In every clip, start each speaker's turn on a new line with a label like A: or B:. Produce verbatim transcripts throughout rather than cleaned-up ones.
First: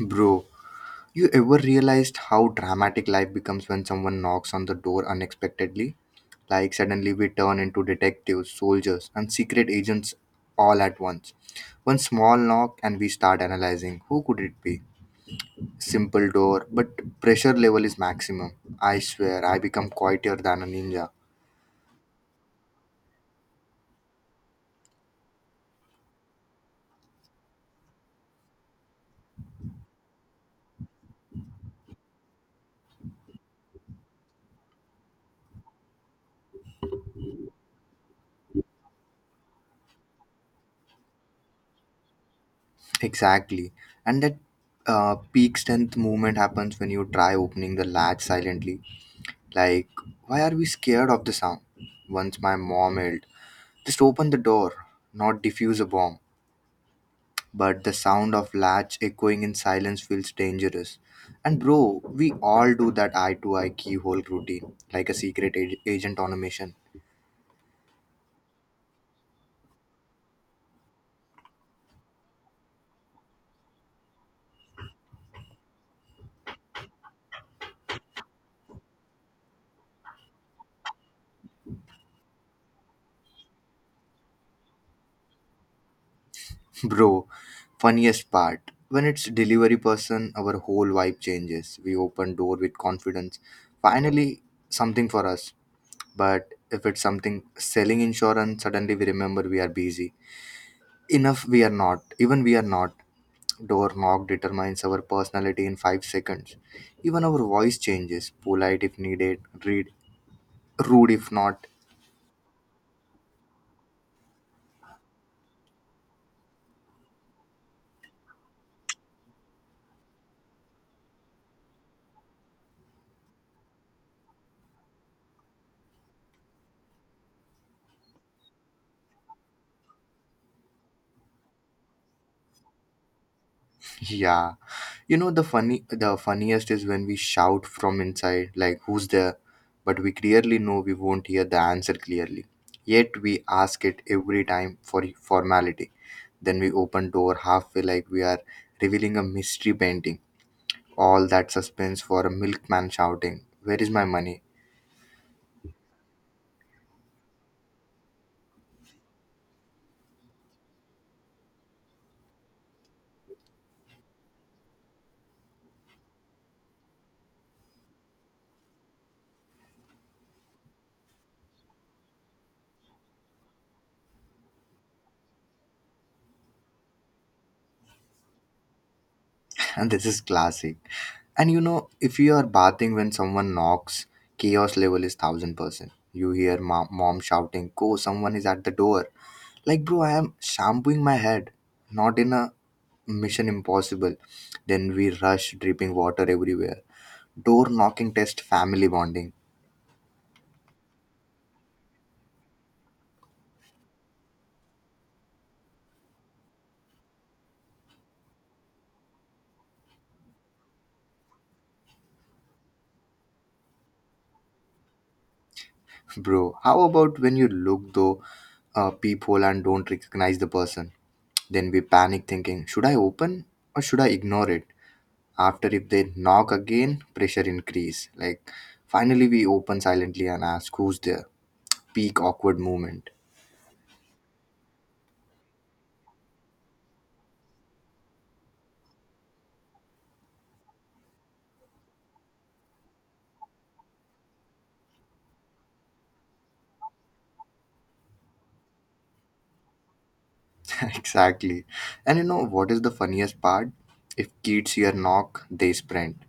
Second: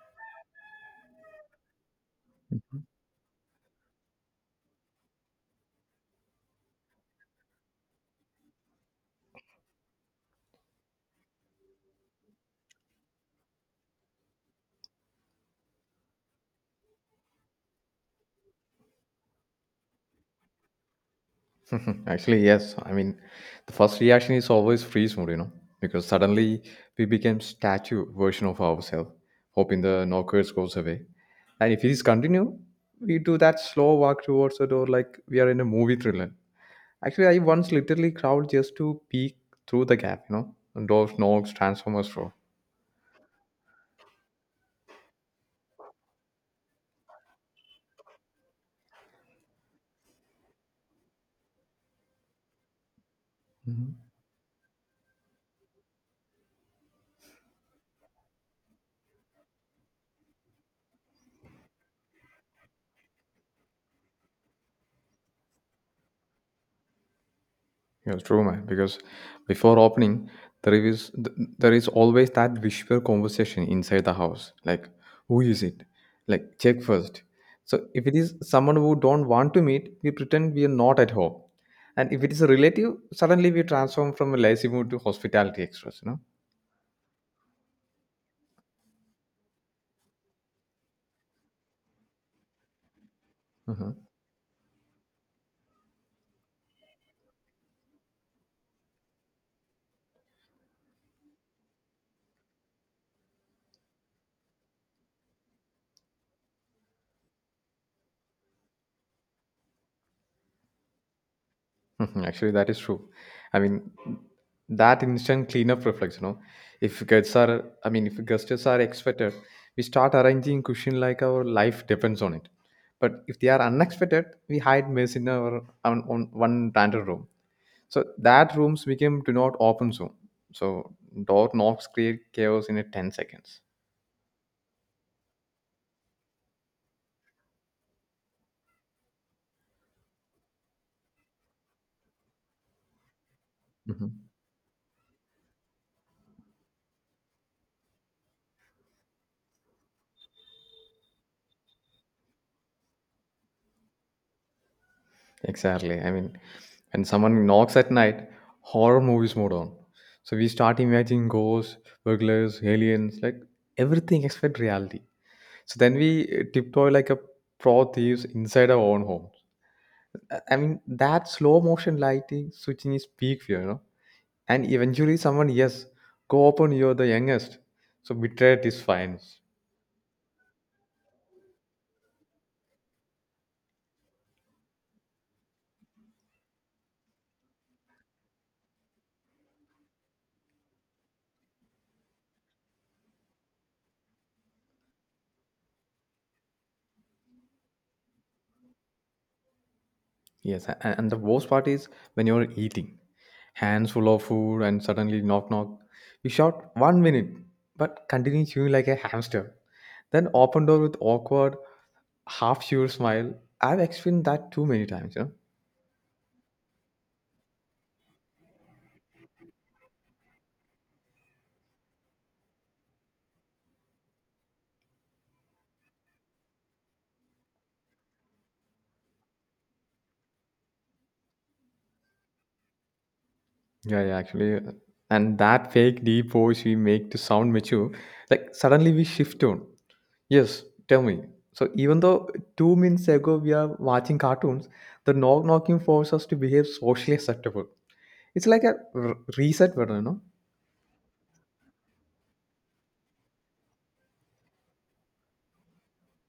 A: Bro, you ever realized how dramatic life becomes when someone knocks on the door unexpectedly? Like, suddenly we turn into detectives, soldiers, and secret agents all at once. One small knock, and we start analyzing who could it be? Simple door, but pressure level is maximum. I swear, I become quieter than a ninja.
B: Actually, yes. I mean, the first reaction is always freeze mode, you know, because suddenly we became statue version of ourselves, hoping the knockers goes away. And if it is continue, we do that slow walk towards the door like we are in a movie thriller. Actually, I once literally crawled just to peek through the gap, you know, and doors, knocks, transformers roar.
A: Exactly. And that uh, peak strength movement happens when you try opening the latch silently. Like, why are we scared of the sound? Once my mom yelled, just open the door, not defuse a bomb. But the sound of latch echoing in silence feels dangerous. And bro, we all do that eye to eye keyhole routine, like a secret ag- agent on a mission.
B: Yes, true, man. Because before opening, there is th- there is always that whisper conversation inside the house. Like, who is it? Like, check first. So if it is someone who don't want to meet, we pretend we are not at home. And if it is a relative, suddenly we transform from a lazy mood to hospitality extras. You know.
A: Bro, funniest part when it's delivery person, our whole vibe changes. We open door with confidence.
B: Mm-hmm.
A: Finally, something for us. But if it's something selling insurance, suddenly we remember we are busy enough, we are not. Even we are not. Door knock determines our personality in five seconds. Even our voice changes. Polite if needed, read, rude if not.
B: Mhm. Actually, that is true. I mean, that instant cleanup reflex, you know, if guests are, I mean, if guests are expected, we start arranging cushion like our life depends on it. But if they are unexpected, we hide mess in our on, on one random room. So that rooms became do not open zone. So door knocks create chaos in a ten seconds.
A: Yeah. You know the funny the funniest is when we shout from inside like who's there? But we clearly know we won't hear the answer clearly. Yet we ask it every time for formality. Then we open door halfway like we are revealing a mystery painting. All that suspense for a milkman shouting, where is my money?
B: Exactly. I mean, when someone knocks at night, horror movies mode on. So we start imagining ghosts, burglars, aliens, like everything except reality. So then we uh, tiptoe like a pro thieves inside our own homes. I I mean, that slow motion lighting switching is peak fear, you know. And eventually, someone, yes, go open, you're the youngest. So betrayed is fine.
A: And this is classic. And you know, if you are bathing when someone knocks, chaos level is thousand percent. You hear mom, mom shouting, go, someone is at the door. Like, bro, I am shampooing my head, not in a mission impossible. Then we rush, dripping water everywhere. Door knocking test, family bonding.
B: Yes, a- a- and the worst part is when you're eating, hands full of food, and suddenly knock knock. You shout one minute, but continue chewing like a hamster. Then open door with awkward, half sure smile. I've experienced that too many times. You know?
A: Bro, how about when you look though a peephole and don't recognize the person? Then we panic thinking, should I open or should I ignore it? After if they knock again, pressure increase. Like finally we open silently and ask who's there. Peak awkward moment.
B: Yeah, yeah, actually, uh, and that fake deep voice we make to sound mature, like suddenly we shift tone. Yes, tell me. So even though two minutes ago we are watching cartoons, the knock knocking forces us to behave socially acceptable. It's like a r- reset button, you know?
A: exactly. And you know what is the funniest part? If kids hear knock, they sprint.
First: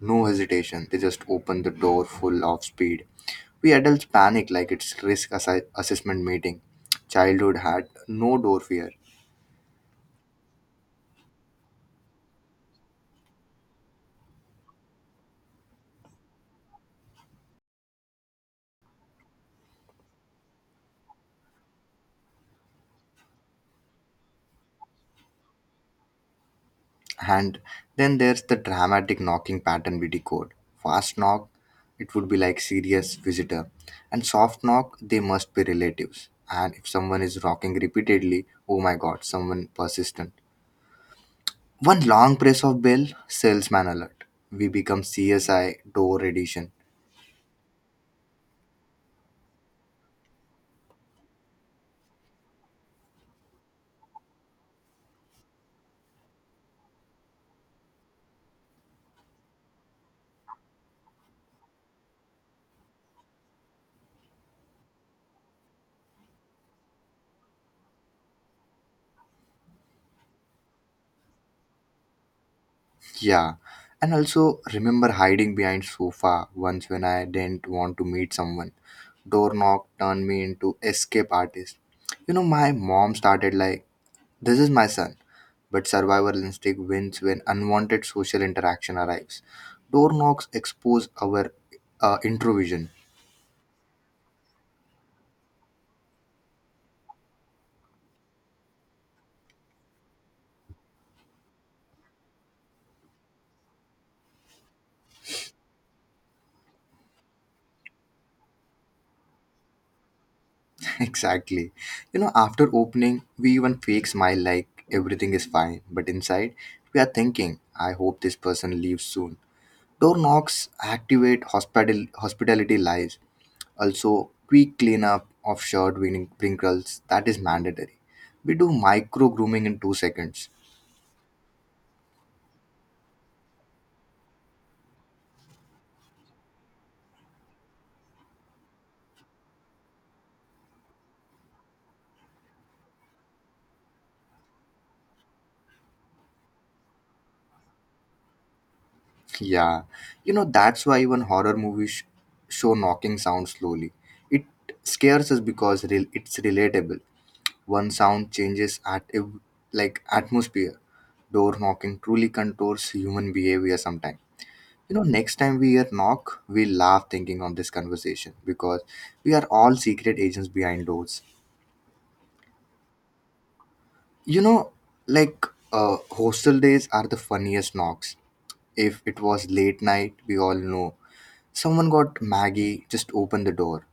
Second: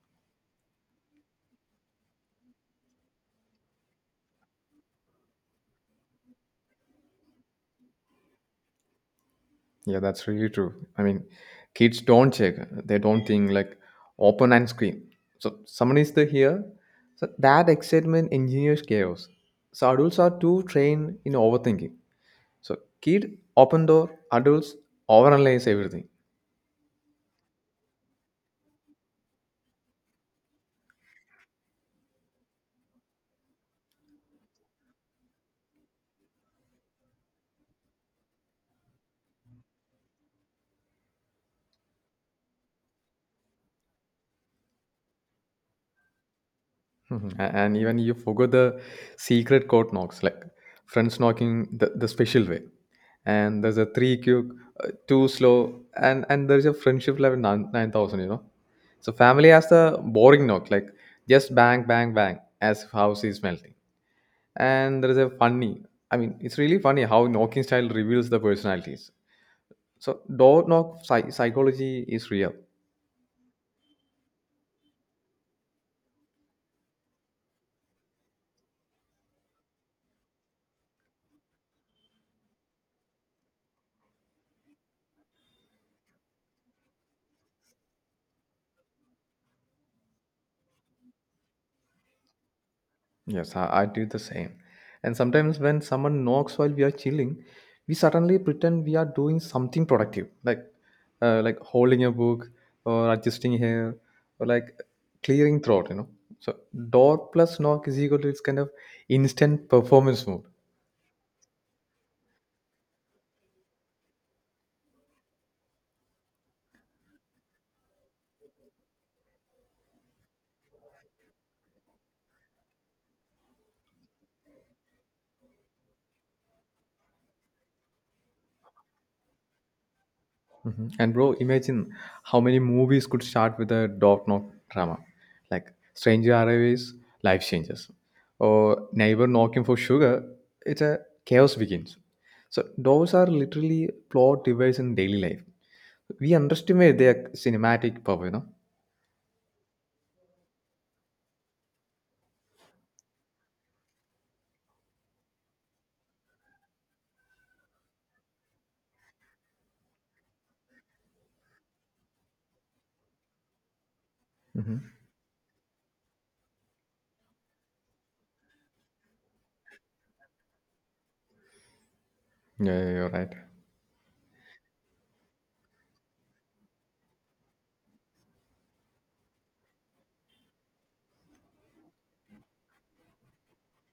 A: No hesitation. They just open the door full of speed. We adults panic like it's risk assi- assessment meeting. Childhood had no door fear.
B: Yeah, that's really true. I mean, kids don't check. They don't think like open and scream. So someone is the here. So that excitement engineers chaos. So adults are too trained in overthinking. So kid open door, adults overanalyze everything.
A: And then there's the dramatic knocking pattern we decode. Fast knock, it would be like serious visitor. And soft knock, they must be relatives. And if someone is knocking repeatedly, oh my god, someone persistent. One long press of bell, salesman alert. We become C S I door edition.
B: Mhm. A- And even you forgot the secret code knocks, like friends knocking the, the special way. And there's a three quick, uh, too slow, and and there's a friendship level nine nine thousand. You know, so family has the boring knock, like just bang bang bang, as if house is melting. And there's a funny. I mean, it's really funny how knocking style reveals the personalities. So door knock psy- psychology is real.
A: Yeah. And also remember hiding behind sofa once when I didn't want to meet someone. Door knock turned me into escape artist. You know, my mom started like this is my son. But survival instinct wins when unwanted social interaction arrives. Door knocks expose our uh, introvision.
B: Yes, I, I do the same. And sometimes when someone knocks while we are chilling, we suddenly pretend we are doing something productive, like uh, like holding a book or adjusting hair or like clearing throat. You know, so door plus knock is equal to its kind of instant performance mode.
A: exactly. You know, after opening, we even fake smile like everything is fine. But inside, we are thinking, I hope this person leaves soon. Door knocks activate hospital hospitality lies. Also, quick cleanup of shirt wrinkles that is mandatory. We do micro grooming in two seconds.
B: Mhm. And bro, imagine how many movies could start with a dog knock drama, like Stranger Arrivals, Life Changes, or Neighbor Knocking for Sugar. It's a chaos begins. So those are literally plot devices in daily life. We underestimate their cinematic power, you know.
A: Yeah, you know, that's why even horror movies sh- show knocking sound slowly. It scares us because re- it's relatable. One sound changes at ev- like atmosphere. Door knocking truly contours human behavior sometimes.
B: Mhm.
A: You know, next time we hear knock, we laugh thinking on this conversation because we are all secret agents behind doors.
B: Yeah, yeah, you're right.
A: You know, like uh, hostel days are the funniest knocks. If it was late night, we all know someone got Maggie, just opened the door.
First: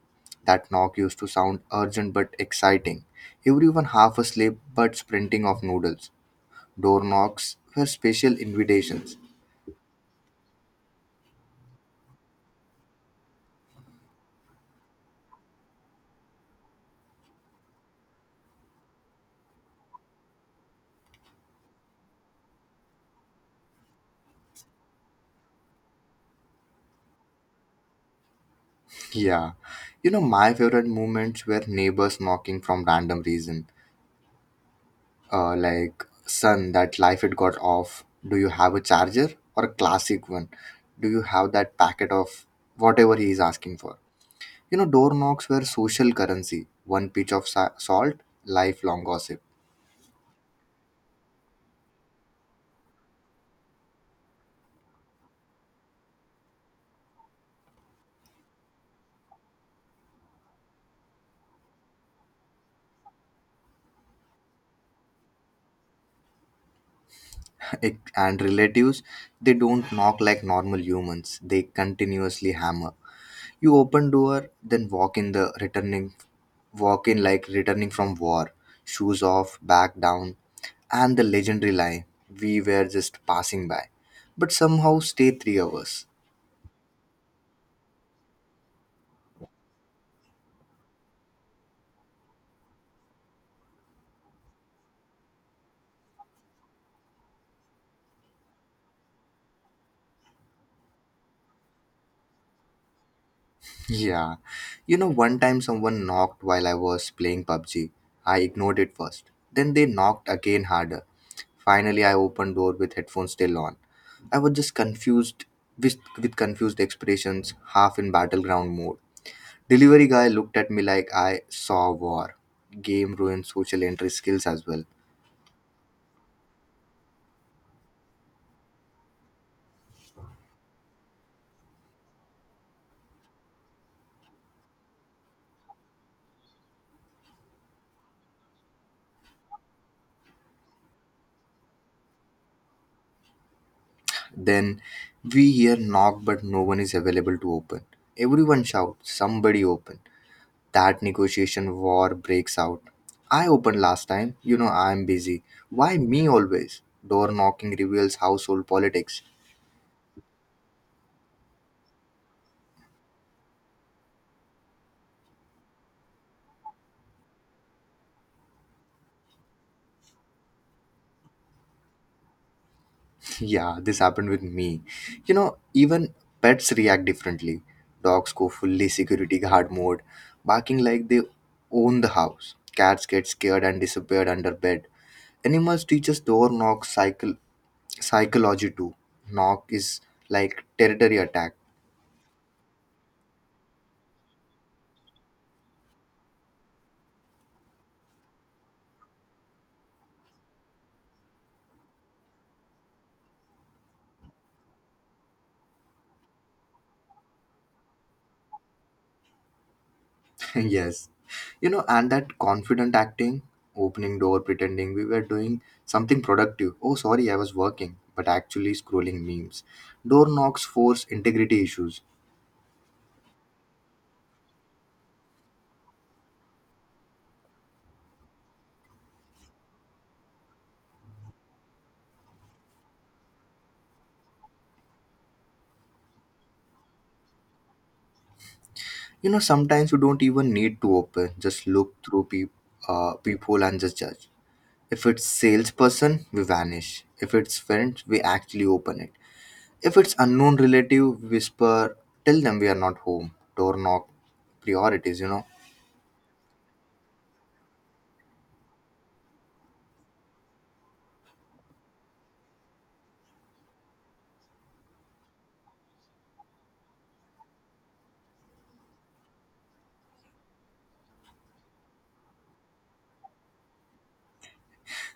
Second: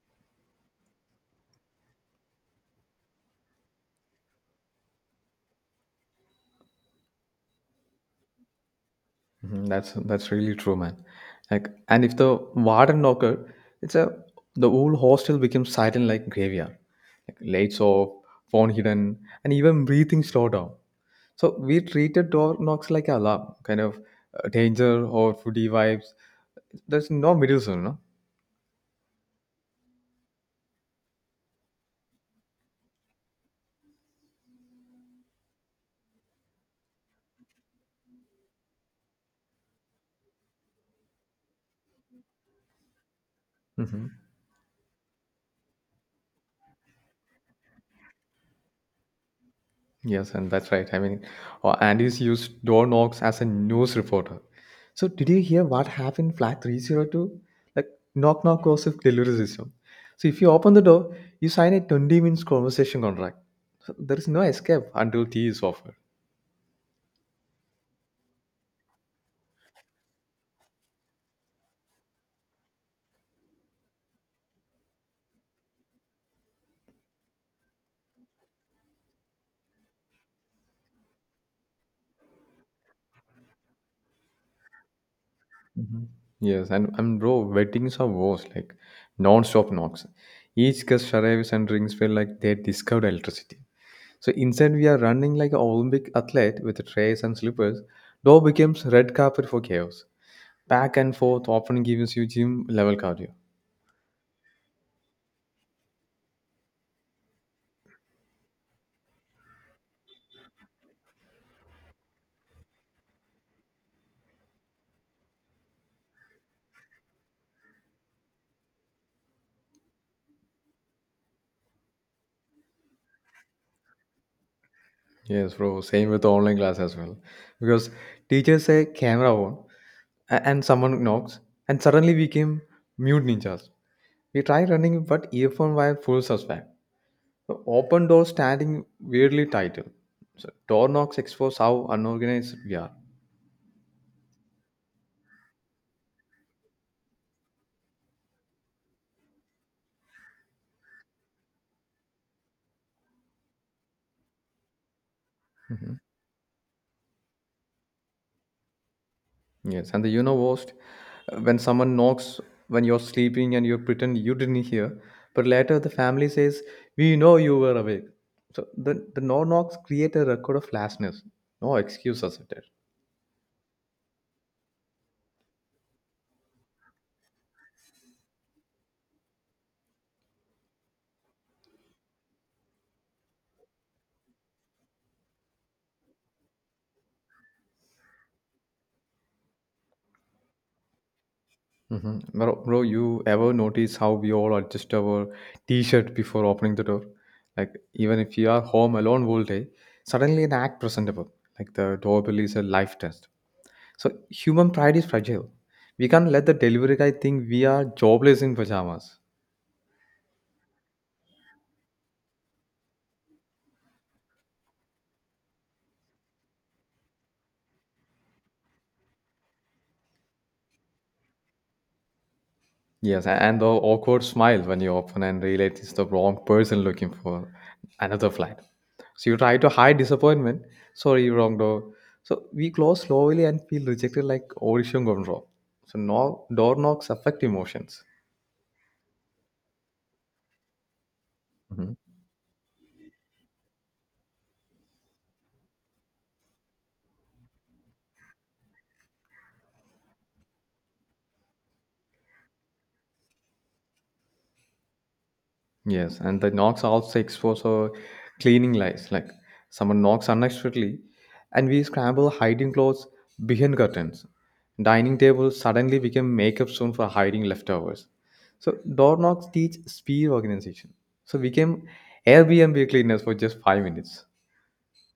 A: That knock used to sound urgent but exciting. Everyone half asleep but sprinting off noodles. Door knocks were special invitations.
B: Mhm. That's that's really true, man. Like, and if the warden knocker, it's a the whole hostel becomes silent like graveyard. Like lights off, phone hidden, and even breathing slowed down. So we treated door knocks like alarm, kind of uh, danger or foodie vibes. There's no middle zone, no.
A: Yeah. You know, my favorite moments were neighbors knocking from random reason. Uh, like, son, that life it got off. Do you have a charger or a classic one? Do you have that packet of whatever he is asking for?
B: Mhm.
A: You know, door knocks were social currency. One pinch of sa- salt, lifelong gossip.
B: Yes, and that's right. I mean, uh, Andy's used door knocks as a news reporter. So, did you hear what happened in flat three oh two? Like, knock knock gossip delivery system. So, if you open the door, you sign a twenty minutes conversation contract. So, there is no escape until tea is offered.
A: It- and relatives, they don't knock like normal humans. They continuously hammer. You open door, then walk in the returning, walk in like returning from war. Shoes off, back down, and the legendary line, "We were just passing by," but somehow stay three hours.
B: Mhm. Yes, and, and bro, weddings are worse, like non stop knocks. Each guest arrives and rings feel like they discovered electricity. So instead, we are running like an Olympic athlete with trays and slippers. Door becomes red carpet for chaos. Back and forth often gives you gym level cardio.
A: Yeah. You know, one time someone knocked while I was playing pub g. I ignored it first. Then they knocked again harder. Finally, I opened door with headphones still on. I was just confused with, with confused expressions, half in battleground mode. Delivery guy looked at me like I saw war. Game ruined social entry skills as well.
B: Yes, bro. Same with online class as well. Because teachers say camera on, a- and someone knocks, and suddenly we became mute ninjas. We try running, but earphone wire pulls us back. So open door standing weirdly tight. So door knocks expose how unorganized we are.
A: Then we hear knock but no one is available to open. Everyone shouts, somebody open. That negotiation war breaks out. I opened last time. You know I'm busy. Why me always? Door knocking reveals household politics.
B: Yes, and the you know worst, uh, when someone knocks when you're sleeping and you pretend you didn't hear, but later the family says, "We know you were awake." So the the no knocks create a record of lastness. No excuse accepted.
A: yeah, this happened with me. You know, even pets react differently. Dogs go fully security guard mode, barking like they own the house. Cats get scared and disappeared under bed. Animals teach us door knock cycle psychology too. Knock is like territory attack.
B: Hmm. Bro, bro, you ever notice how we all adjust our t-shirt before opening the door? Like even if you are home alone all day, suddenly an act presentable. Like the doorbell is a life test. So human pride is fragile. We can't let the delivery guy think we are jobless in pajamas.
A: yes. You know, and that confident acting, opening door, pretending we were doing something productive. Oh, sorry, I was working, but actually scrolling memes. Door knocks force integrity issues.
B: Yes, a- and the awkward smile when you open and realize it's the wrong person looking for another flight. So you try to hide disappointment. Sorry, wrong door. So we close slowly and feel rejected like Orishon Gondro. So no door knocks affect emotions.
A: You know, sometimes you don't even need to open, just look
B: Mm-hmm.
A: through peep, uh, people and just judge. If it's salesperson, we vanish. If it's friend, we actually open it. If it's unknown relative, whisper, tell them we are not home. Door knock priorities, you know.
B: Yes, and the knocks also expose our cleaning lies. Like someone knocks unexpectedly, and we scramble hiding clothes behind curtains. Dining tables suddenly become makeup zone for hiding leftovers. So door knocks teach speed organization. So we became Airbnb cleaners for just five minutes.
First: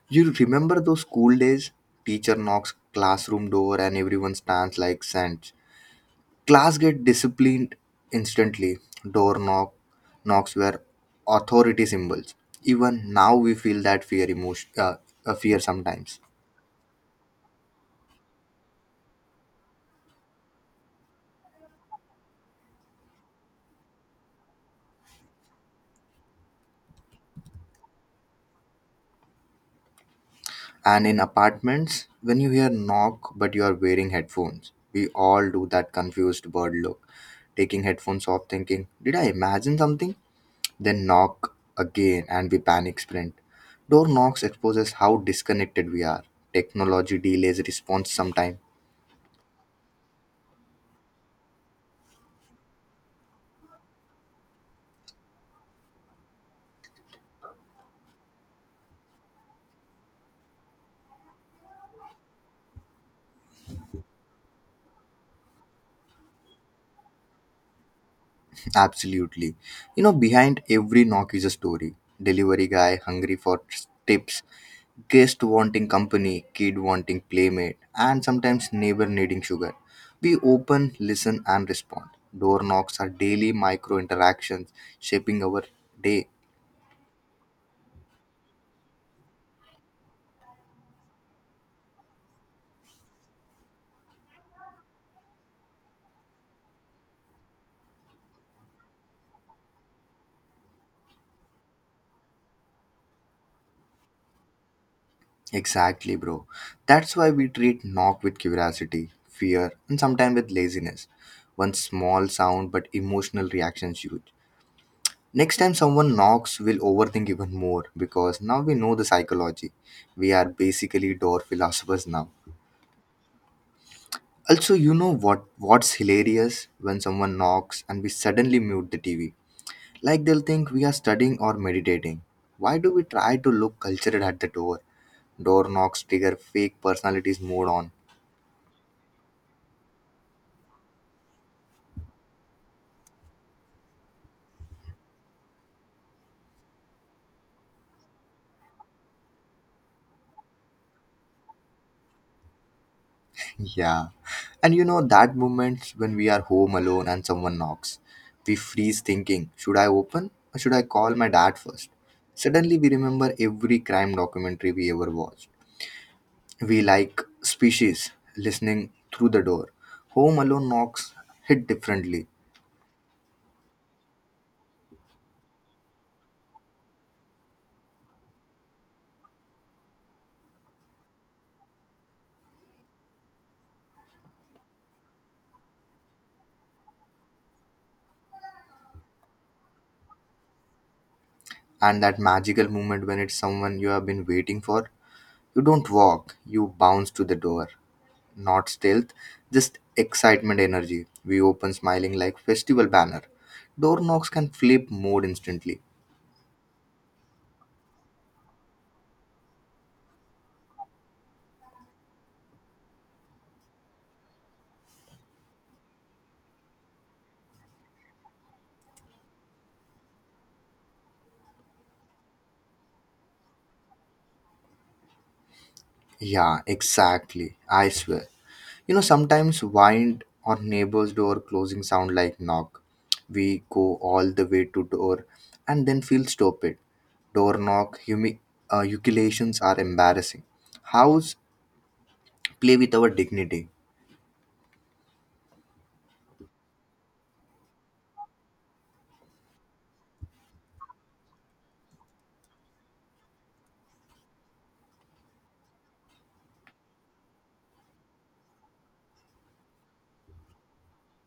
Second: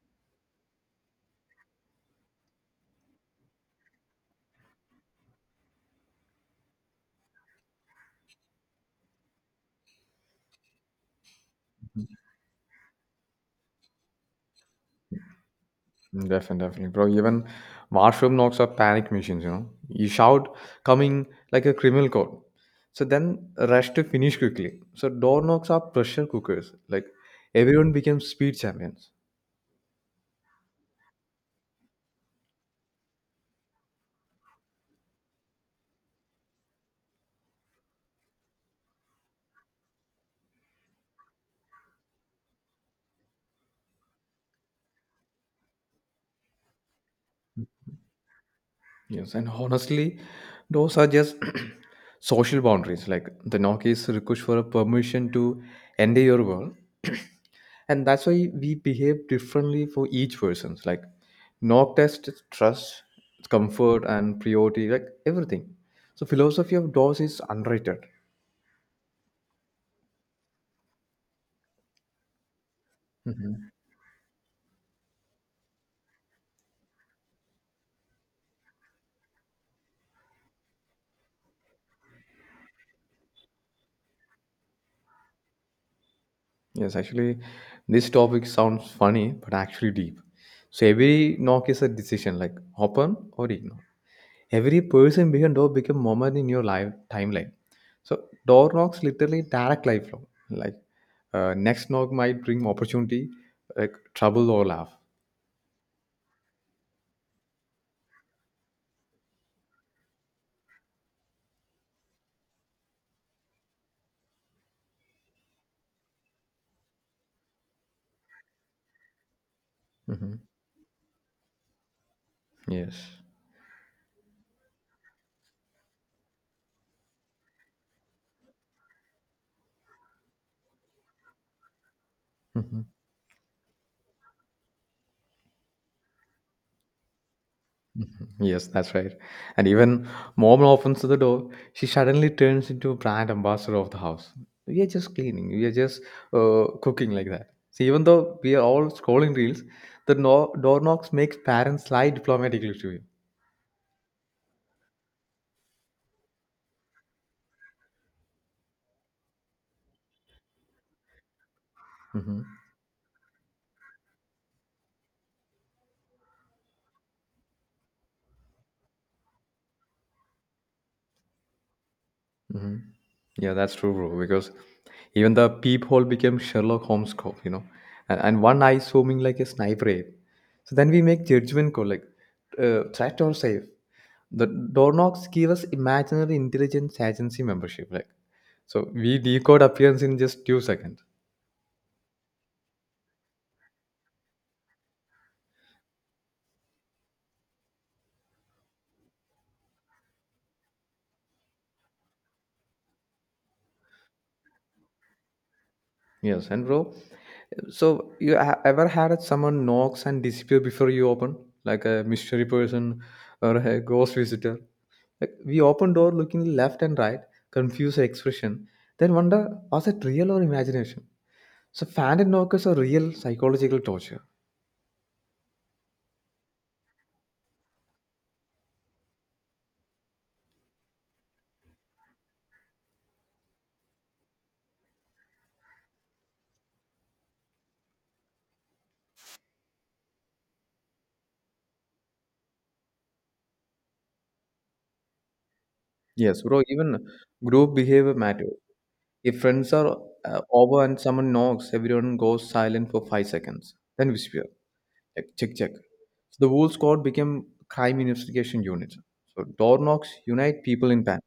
A: You remember those school days? Teacher knocks classroom door and everyone stands like saints. Class get disciplined instantly. Door knock Knocks were authority symbols. Even now we feel that fear emotion uh, uh, fear sometimes.
B: Definitely, definitely, bro. Even washroom knocks are panic machines, you know. You shout, coming like a criminal code. So then rush to finish quickly. So door knocks are pressure cookers. Like everyone becomes speed champions.
A: And in apartments, when you hear knock but you are wearing headphones, we all do that confused bird look, taking headphones off, thinking, "Did I imagine something?" Then knock again and we panic sprint. Door knocks exposes how disconnected we are. Technology delays response sometime.
B: Yes, and honestly, those are just social boundaries. Like the knock is a request for a permission to enter your world. And that's why we behave differently for each person's, like knock test is trust comfort and priority like everything. So philosophy of doors is unrated.
A: Absolutely. You know, behind every knock is a story. Delivery guy hungry for
B: Mhm.
A: tips, guest wanting company, kid wanting playmate, and sometimes neighbor needing sugar. We open, listen, and respond. Door knocks are daily micro interactions shaping our day.
B: Yes, actually, this topic sounds funny but actually deep. So every knock is a decision, like open or ignore. Every person behind door become moment in your life timeline. So door knocks literally direct lifelong, like uh, next knock might bring opportunity, like trouble or laugh.
A: Exactly, bro. That's why we treat knock with curiosity, fear, and sometimes with laziness. One small sound but emotional reaction is huge. Next time someone knocks, we'll overthink even more because now we know the psychology. We
B: Mhm.
A: are basically door philosophers now.
B: Yes.
A: Also, you know what what's hilarious when someone knocks and we suddenly mute the T V. Like they'll think we are studying or meditating. Why
B: Mhm.
A: do we try to look cultured at the door? Door knocks trigger fake personalities mode on.
B: Yes, that's right. And even mom opens the door, she suddenly turns into a brand ambassador of the house. We are just cleaning, we are just uh, cooking like that. So even though we are all scrolling reels, the no- door knocks makes parents lie diplomatically to
A: Yeah. And you know, that moment when we are home alone and someone knocks, we freeze thinking, should I open or should I call my dad first?
B: you.
A: Suddenly, we remember every crime documentary we ever watched. We like species listening through the door. Home alone knocks hit differently.
B: Mhm. Yeah, that's true, bro. Because even the peephole became Sherlock Holmes cop, you know, and, and one eye zooming like a sniper ape. So then we make judgment call like uh, threat or safe. The door knocks give us imaginary intelligence agency membership, like so we decode appearance in just two seconds.
A: And that magical moment when it's someone you have been waiting for, you don't walk, you bounce to the door. Not stealth, just excitement energy. We open smiling like festival banner. Door knocks can flip mood instantly.
B: Yes, and bro, so you ha- ever had someone knocks and disappear before you open, like a mystery person or a ghost visitor? Like we open door looking left and right, confused expression, then wonder was it real or imagination? So phantom knockers are real psychological torture.
A: Yeah, exactly. I swear. You know, sometimes wind or neighbor's door closing sound like knock. We go all the way to door and then feel stupid. Door knock, humi- uh, ejaculations are embarrassing. House, play with our dignity.
B: Yes, bro, even group behavior matter. If friends are uh, over and someone knocks, everyone goes silent for five seconds, then whisper. Check, check, check. So the whole squad became crime investigation unit. So door knocks unite people in panic.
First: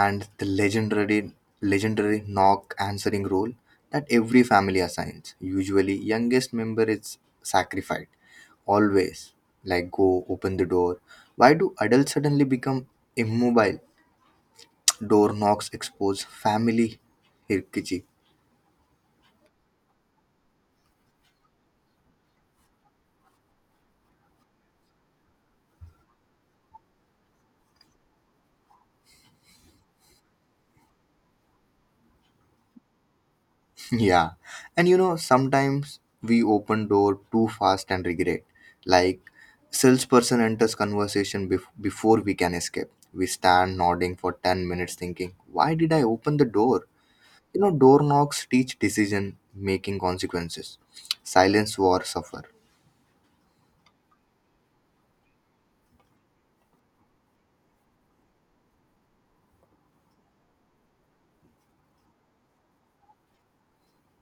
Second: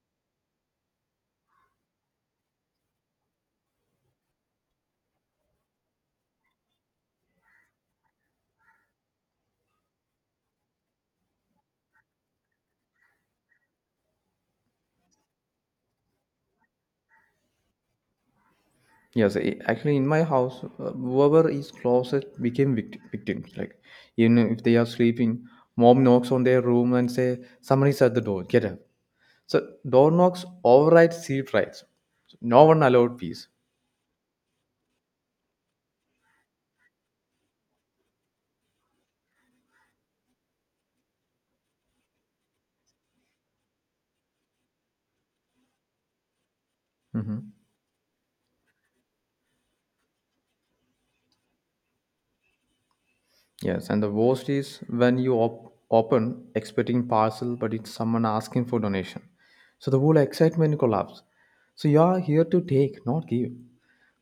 A: And the legendary legendary knock answering role that every family assigns. Usually youngest member is sacrificed. Always like go open the door. Why do adults suddenly become immobile? Door knocks expose family hierarchy.
B: Yes, i- actually, in my house, uh, whoever is closest became vict- victims. Like, even if they are sleeping, mom knocks on their room and say, "Someone is at the door. Get up." So door knocks override seat rights. So no one allowed peace.
A: Yeah. And you know, sometimes we open door too fast and regret. Like salesperson enters conversation bef- before we can escape. We stand nodding for ten minutes thinking, why did I open the door?
B: Mm-hmm.
A: You know, door knocks teach decision making consequences. Silence war suffer.
B: Yes, and the worst is when you op- open expecting parcel, but it's someone asking for donation. So the whole excitement collapse. So you are here to take, not give.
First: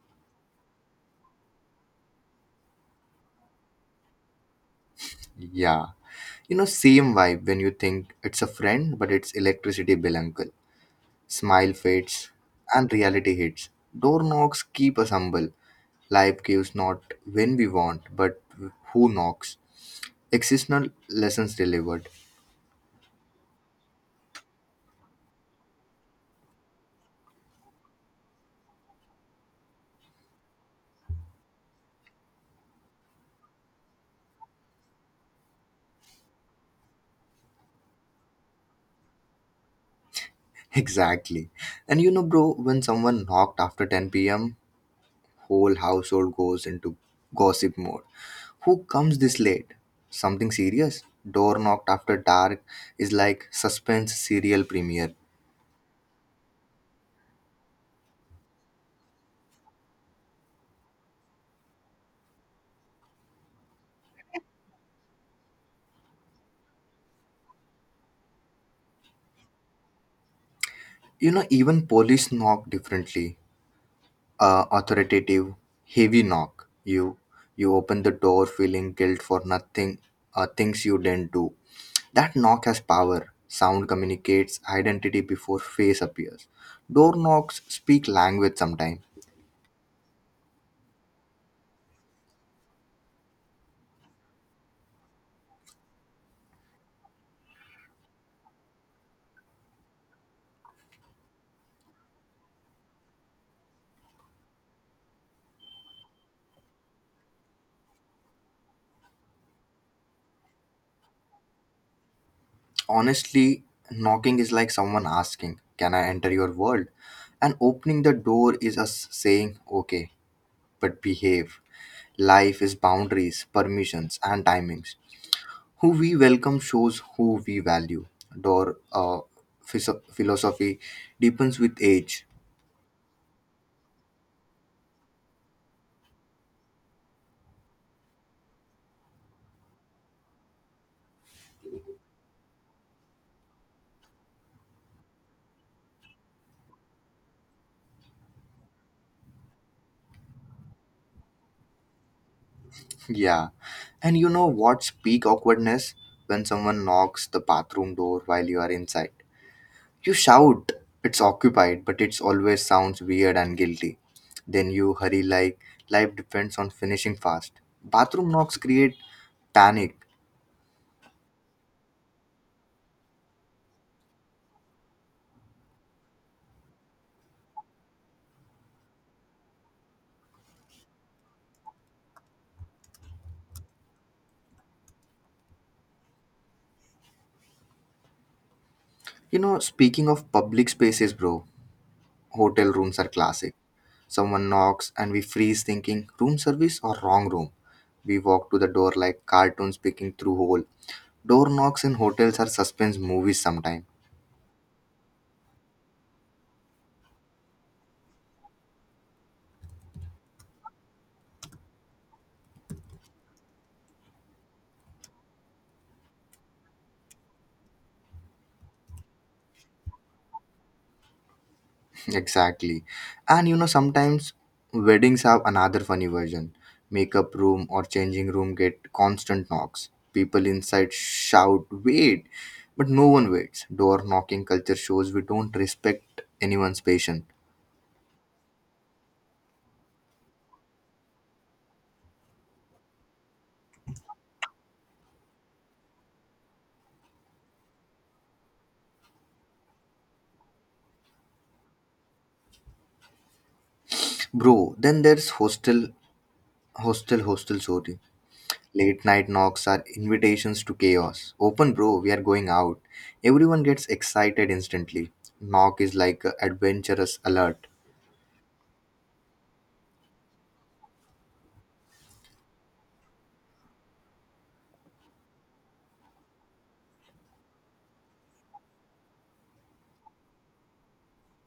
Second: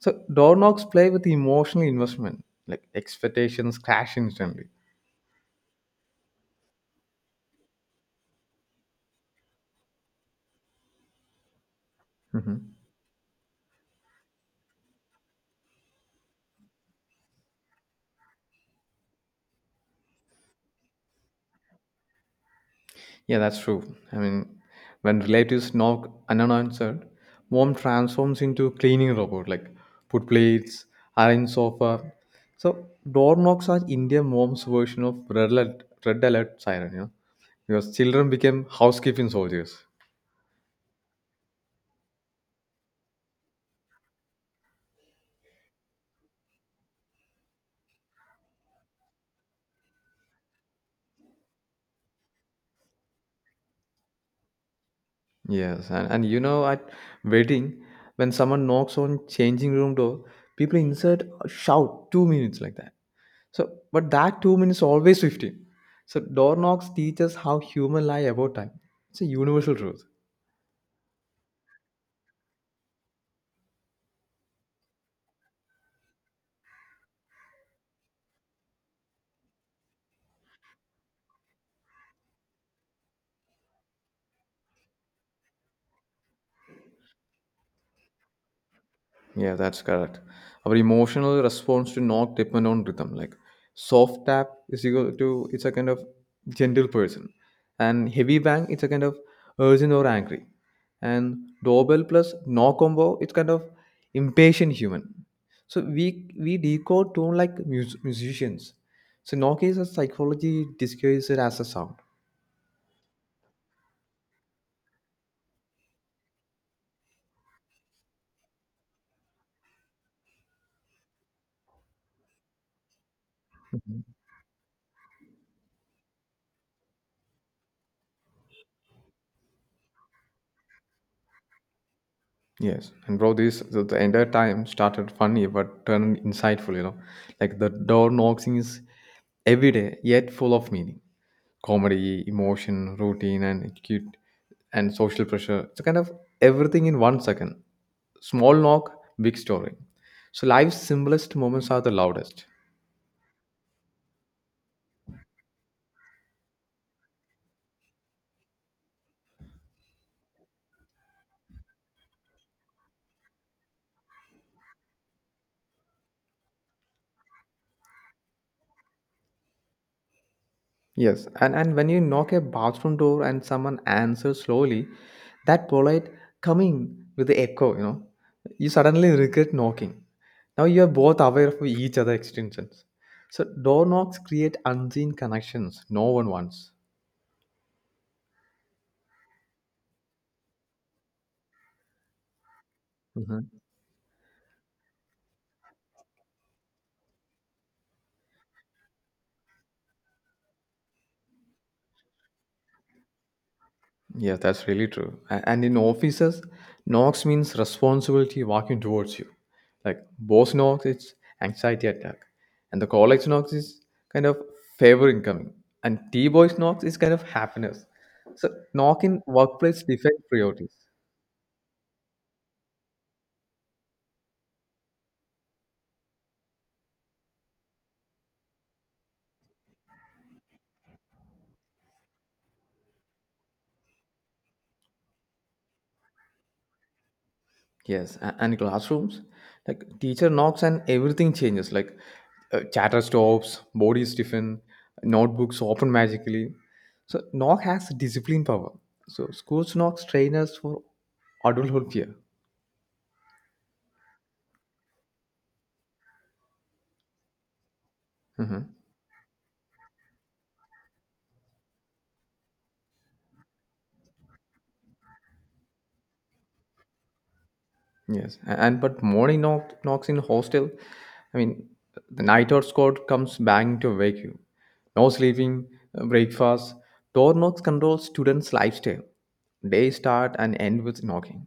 B: So door knocks play with emotional investment, like expectations crash instantly.
A: Yeah. You know, same vibe when you think it's a friend, but it's electricity bill uncle. Smile fades and reality hits. Door knocks keep us humble. Life gives not when we want, but who knocks. Existential lessons delivered.
B: Yeah, that's true. I mean, when relatives knock unanswered, mom transforms into cleaning robot, like put plates, arrange sofa. So door knocks are Indian mom's version of red alert, red alert siren, you know, because children became housekeeping soldiers.
A: Exactly. And you know, bro, when someone knocked after ten p m, whole household goes into gossip mode. Who comes this late? Something serious? Door knocked after dark is like suspense serial premiere.
B: Yes, and, and you know, at wedding, when someone knocks on changing room door, people insert a shout two minutes like that. So, but that two minutes always fifteen. So, door knocks teach us how human lie about time. It's a universal truth.
A: You know, even police knock differently. Uh, authoritative, heavy knock. You you open the door feeling guilt for nothing, uh, things you didn't do. That knock has power. Sound communicates identity before face appears. Door knocks speak language sometimes.
B: Yeah, that's correct. Our emotional response to knock depend on rhythm. Like soft tap is equal to it's a kind of gentle person, and heavy bang it's a kind of urgent or angry, and doorbell plus knock combo it's kind of impatient human. So we we decode tone like mus- musicians. So knock is a psychology disguised as a sound.
A: Honestly, knocking is like someone asking, "Can I enter your world?" And opening the door is us saying, "Okay, but behave." Life is boundaries, permissions, and timings. Who we welcome shows who we value. Door uh, phys- philosophy deepens with age.
B: Yes, and bro, this the, the entire time started funny but turned insightful. You know, like the door knocking is every day yet full of meaning, comedy, emotion, routine, and acute and social pressure. It's kind of everything in one second. Small knock, big story. So life's simplest moments are the loudest.
A: Yeah. And you know what's peak awkwardness? When someone knocks the bathroom door while you are inside. You shout, it's occupied, but it always sounds weird and guilty. Then you hurry like life depends on finishing fast. Bathroom knocks create panic.
B: Yes, and, and when you knock a bathroom door and someone answers slowly, that polite coming with the echo, you know, you suddenly regret knocking. Now you are both aware of each other' extensions. So door knocks create unseen connections no one wants.
A: You know, speaking of public spaces, bro, hotel rooms are classic. Someone knocks and we freeze thinking room service or wrong room. We walk to the door like cartoons picking through hole. Door knocks in hotels are suspense movies sometimes.
B: Yeah, that's really true. A- And in offices, knocks means responsibility walking towards you. Like boss knocks, it's anxiety attack. And the college knocks is kind of favor incoming. And T boys knocks is kind of happiness. So knock in workplace defect priorities.
A: Exactly. And you know sometimes weddings have another funny version. Makeup room or changing room get constant knocks. People inside shout wait, but no one waits. Door knocking culture shows we don't respect anyone's patience.
B: Yes, a- and classrooms, like teacher knocks and everything changes. Like uh, chatter stops, body stiffen, notebooks open magically. So knock has discipline power. So schools knocks train us for adulthood fear.
A: Bro, then there's hostel hostel hostel sorry.
B: Mhm.
A: Late night knocks are invitations to chaos. Open, bro, we are going out. Everyone gets excited instantly. Knock is like a adventurous alert.
B: Yes, a- and but morning knock knocks in hostel. I mean, the night out squad comes banging to wake you. No sleeping, uh, breakfast. Door knocks control students' lifestyle. They start and end with knocking.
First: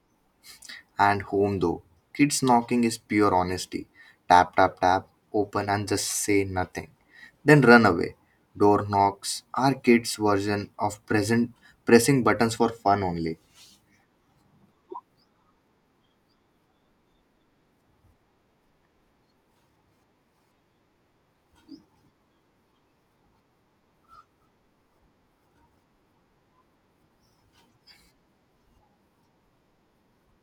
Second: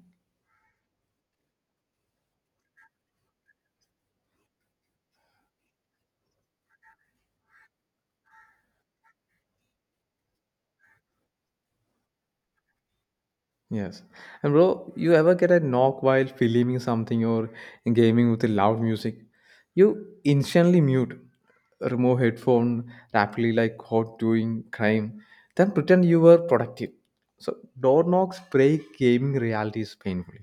A: And home, though. Kids knocking is pure honesty. Tap, tap, tap, open and just say nothing. Then run away. Door knocks are kids' version of present pressing buttons for fun only.
B: Yes. And bro, you ever get a knock while filming something or gaming with the loud music? You instantly mute, remove headphone rapidly like hot doing crime, then pretend you were productive. So door knocks break gaming realities painfully.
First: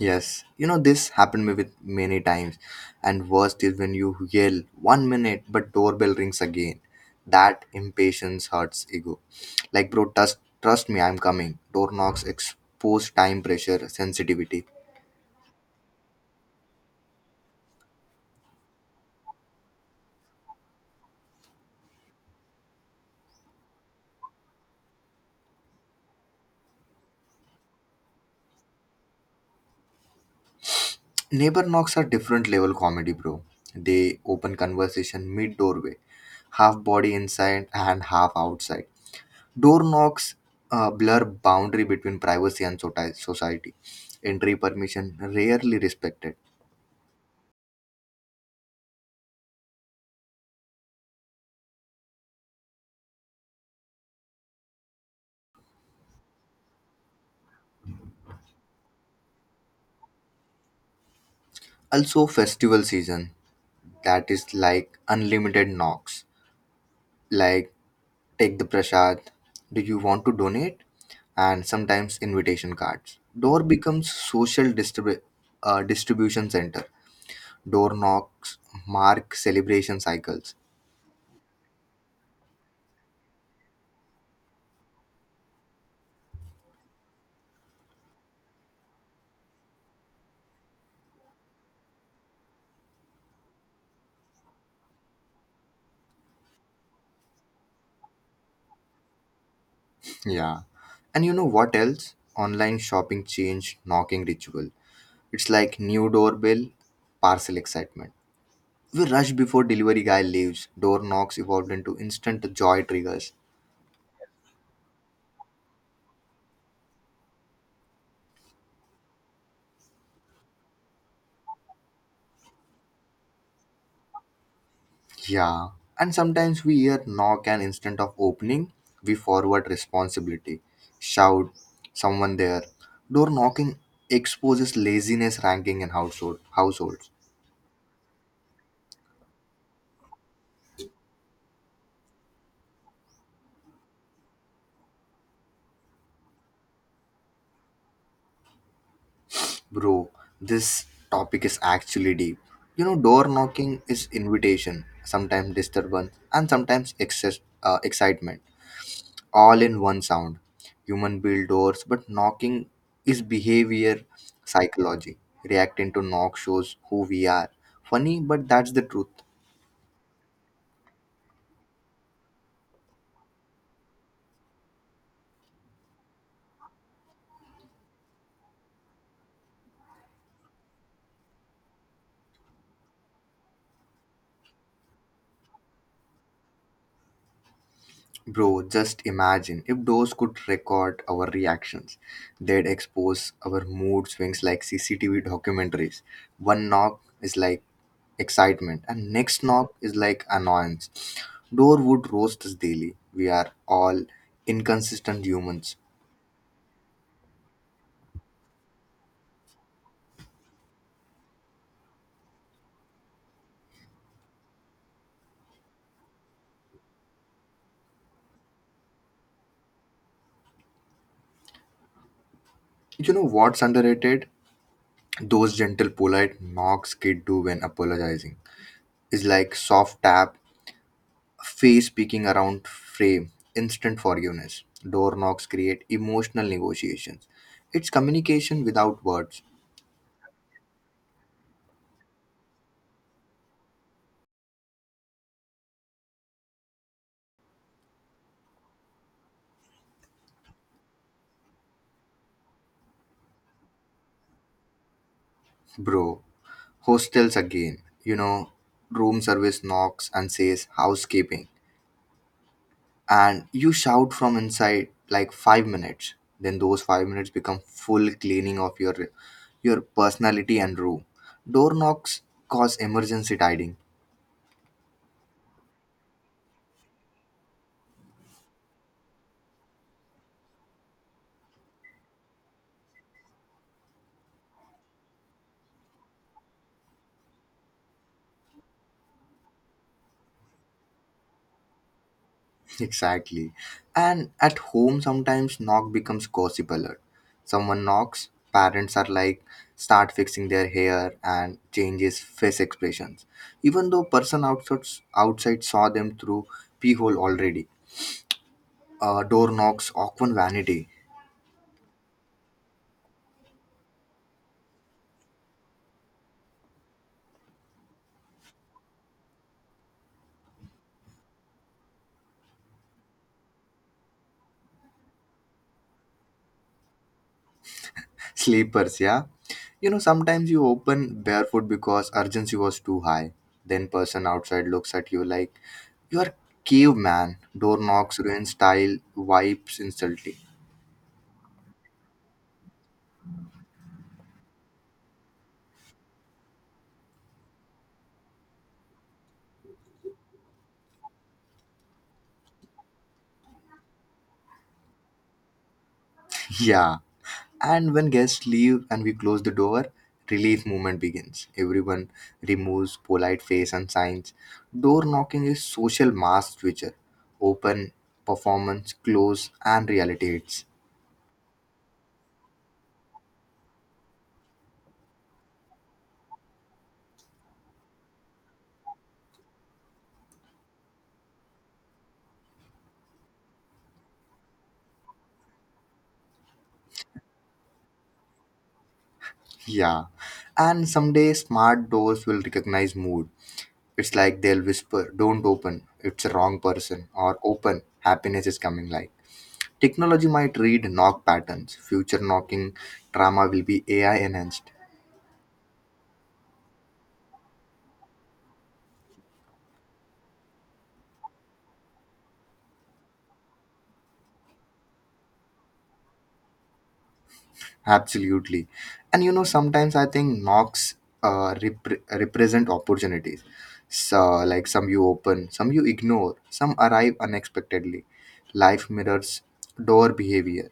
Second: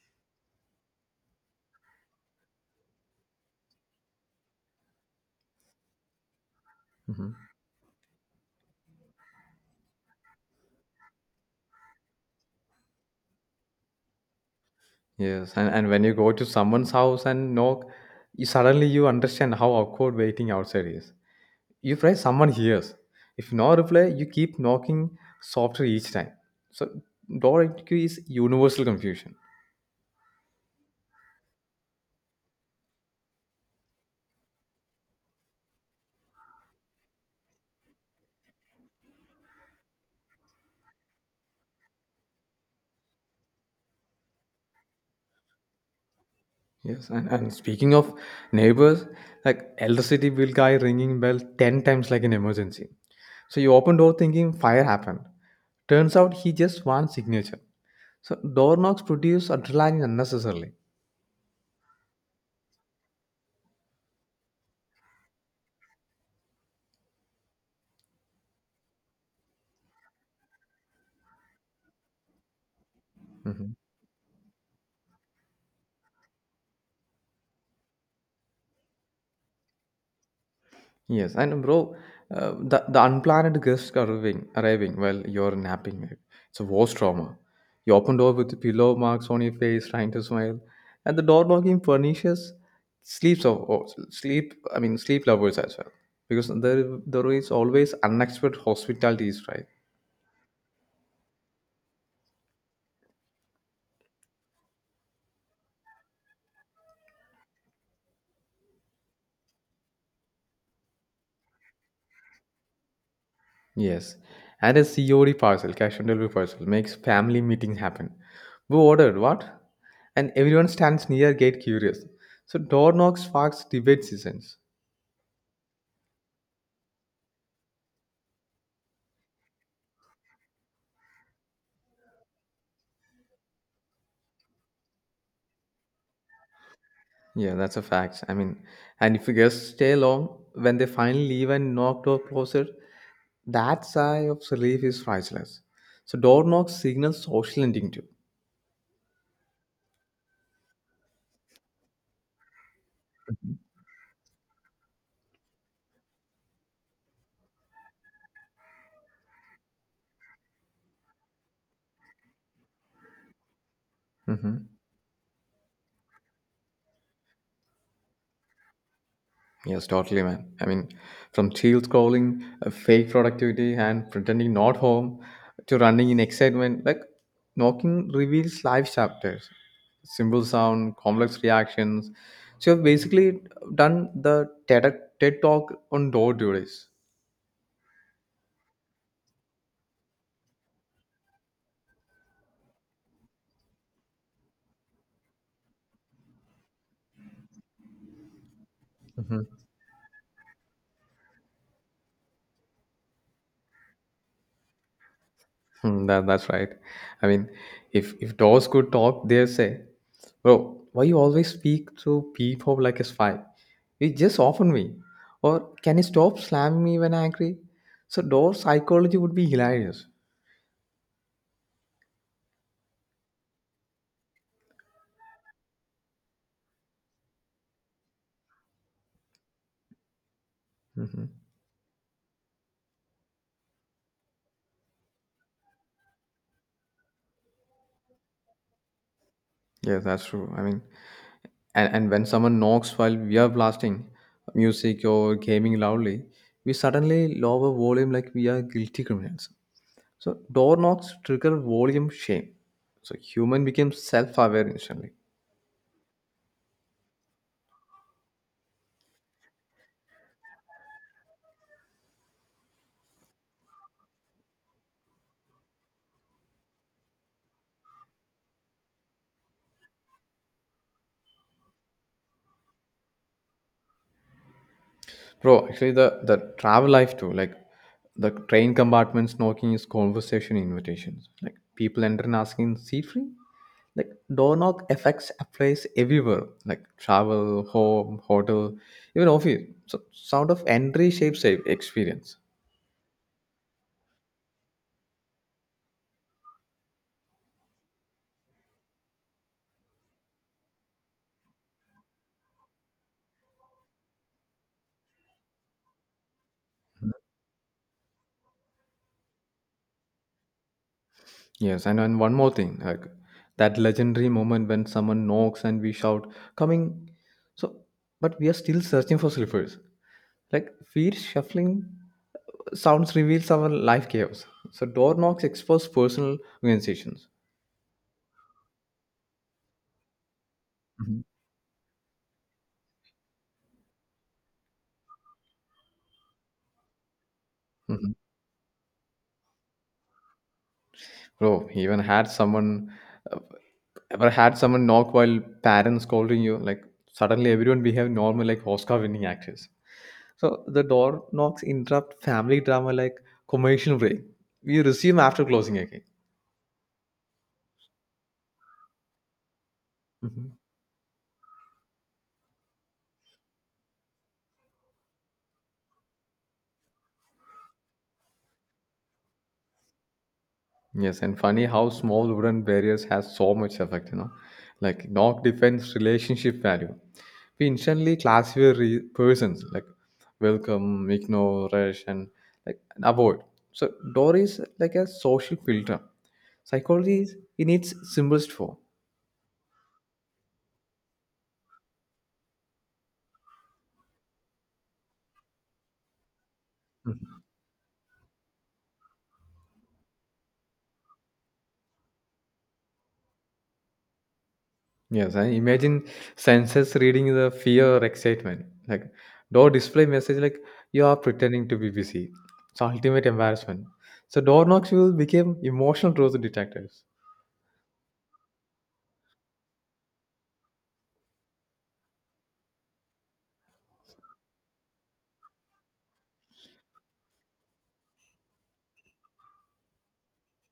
A: Yes, you know this happened me with many times, and worst is when you yell one minute but doorbell rings again.
B: Mhm.
A: That impatience hurts ego. Like bro, trust trust me, I'm coming. Door knocks expose time pressure, sensitivity.
B: Yes, and, and when you go to someone's house and knock, you suddenly you understand how awkward waiting outside is. You right, someone hears. If no reply, you keep knocking softer each time. So door I Q is universal confusion.
A: Neighbor knocks are different level comedy, bro. They open conversation mid doorway, half body inside and half outside. Door knocks uh, blur boundary between privacy and soti- society. Entry permission rarely respected.
B: Yes, and, and speaking of neighbors, like electricity bill guy ringing bell ten times like an emergency. So you open door thinking fire happened. Turns out he just wants signature. So door knocks produce adrenaline unnecessarily.
A: Also festival season, that is like unlimited knocks, like take the prasad. Do you want to donate, and sometimes invitation cards door
B: Mhm.
A: becomes social distribu- uh, distribution center. Door knocks mark celebration cycles.
B: Yes, and bro, uh, the the unplanned guest arriving arriving while you're napping, like, it's a worst trauma. You open door with pillow marks on your face, trying to smile, and the door knocking furnishes sleeps of or sleep. I mean sleep lovers as well, because there there is always unexpected hospitalities, right?
A: Yeah, and you know what else, online shopping changed knocking ritual. It's like new doorbell, parcel excitement, we rush before delivery guy leaves. Door knocks evolved into instant joy triggers.
B: Yes, and a C O D parcel, cash on delivery parcel, makes family meetings happen. We ordered what? And everyone stands near gate curious. So door knocks sparks debate seasons.
A: Yeah, and sometimes we hear knock and instant of opening, we forward responsibility, shout, someone there. Door knocking exposes laziness ranking in household households.
B: Yeah, that's a fact. I mean, and if you guests stay long, when they finally leave and knock door closer, that sigh of relief is priceless. So door knocks signal social ending too.
A: Bro, this topic is actually deep. You know, door knocking is invitation, sometimes disturbance, and sometimes excess uh, excitement. All in one sound. Human build doors, but knocking is behavior
B: Hmm.
A: psychology. Reacting to knock shows who we are. Funny, but that's the truth.
B: Yes, totally, man. I mean, from chill scrolling, uh, fake productivity, and pretending not home, to running in excitement, like knocking reveals life chapters, simple sound, complex reactions. So you've basically done the T E D, T E D talk on door duties.
A: Bro, just imagine if doors could record our reactions. They'd expose our mood swings like C C T V documentaries. One knock is like excitement, and next knock is like annoyance. Door would roast us daily. We are all inconsistent humans.
B: Hmm, that, that's right. I mean, if if dogs could talk, they'll say, "Bro, why you always speak to people like a spy? You just offer me, or can you stop slamming me when angry?" So dog psychology would be hilarious.
A: You know what's underrated? Those gentle, polite knocks kids do when apologizing is like soft tap,
B: Hmm.
A: face peeking around frame, instant forgiveness. Door knocks create emotional negotiations. It's communication without words,
B: Yeah, that's true. I mean, and, and when someone knocks while we are blasting music or gaming loudly, we suddenly lower volume like we are guilty criminals. So door knocks trigger volume shame. So human becomes self-aware instantly.
A: bro. Hostels again, you know, room service knocks and says housekeeping, and you shout from inside like five minutes. Then those five minutes become full cleaning of your your personality and room. Door knocks cause emergency tiding.
B: Bro, actually the the travel life too, like the train compartments knocking is conversation invitations. Like people enter and asking seat free. Like door knock affects applies everywhere. Like travel, home, hotel, even office. So sound of entry shapes the experience.
A: Exactly. And at home, sometimes knock becomes gossip alert. Someone knocks, parents are like, start fixing their hair and changes face expressions. Even though person outside, outside saw them through peephole already. Uh, door knocks, awkward vanity.
B: Yes, and, and one more thing, like that legendary moment when someone knocks and we shout, coming. So, but we are still searching for slippers. Like feet shuffling uh, sounds reveals our life chaos. So door knocks expose personal organizations.
A: Sleepers, yeah. You know, sometimes you open
B: Mhm.
A: barefoot because urgency was too high. Then person outside looks at you like, you are caveman. Door
B: Mhm.
A: knocks, ruins style, wipes, insulting.
B: Bro, even had someone uh, ever had someone knock while parents scolding you, like suddenly everyone behave normal like Oscar winning actors. So the door knocks interrupt family drama like commercial break. We resume after closing again.
A: Yeah. And when guests leave and we close the door,
B: Mhm.
A: relief movement begins. Everyone removes polite face and signs. Door knocking is social mass switcher. Open, performance, close, and reality hits.
B: Yes, and funny how small wooden barriers has so much effect, you know, like knock defense relationship value. We instantly classify re- persons like welcome, ignore, rush, and like and avoid. So door is like a social filter. Psychology is in its simplest form.
A: Yeah. And someday smart doors will recognize mood. It's like they'll whisper, don't open, it's a wrong person, or open, happiness is coming like. Technology might read knock patterns. Future knocking trauma will be A I enhanced.
B: Yes, and imagine senses reading the fear or excitement. Like, door display message like you are pretending to be busy. It's ultimate embarrassment. So door knocks will become emotional truth detectors.
A: Absolutely. And you know, sometimes I think knocks uh, repre- represent opportunities. So, like some you open, some you ignore, some arrive unexpectedly. Life mirrors door behavior.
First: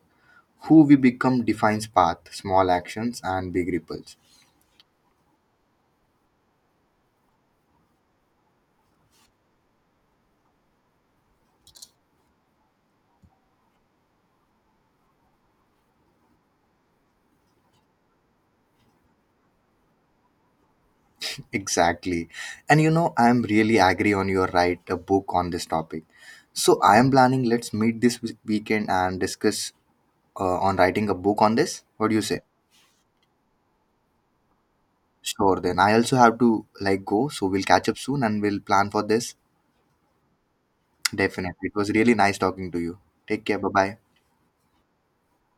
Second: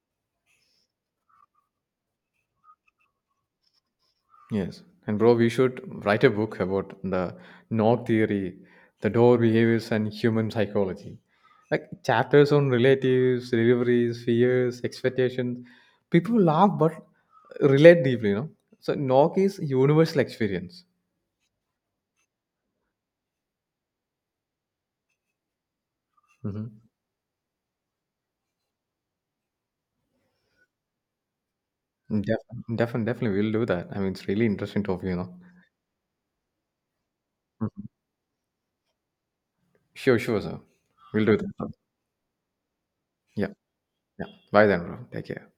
A: Who we become defines path, small actions, and big ripples.
B: Yes, and bro, we should write a book about the knock theory, the door behaviors, and human psychology. Like chapters on relatives, deliveries, fears, expectations. People laugh but relate deeply. You know, so knock is universal experience.
A: Exactly. And you know, I'm really agree on your write a book on this topic. So,
B: Mhm.
A: I am planning, let's meet this weekend and discuss uh, on writing a book on this. What do you say?
B: Definitely, definitely, definitely, we'll do that. I mean, it's really interesting talk, you know.
A: Sure, then I also have to like go, so we'll
B: Mhm.
A: catch up soon and we'll plan for this.
B: Sure, sure, sir. We'll do that.
A: Definitely. It was really nice talking to you. Take
B: Yeah,
A: care. Bye bye.
B: yeah. Bye then, bro. Take care.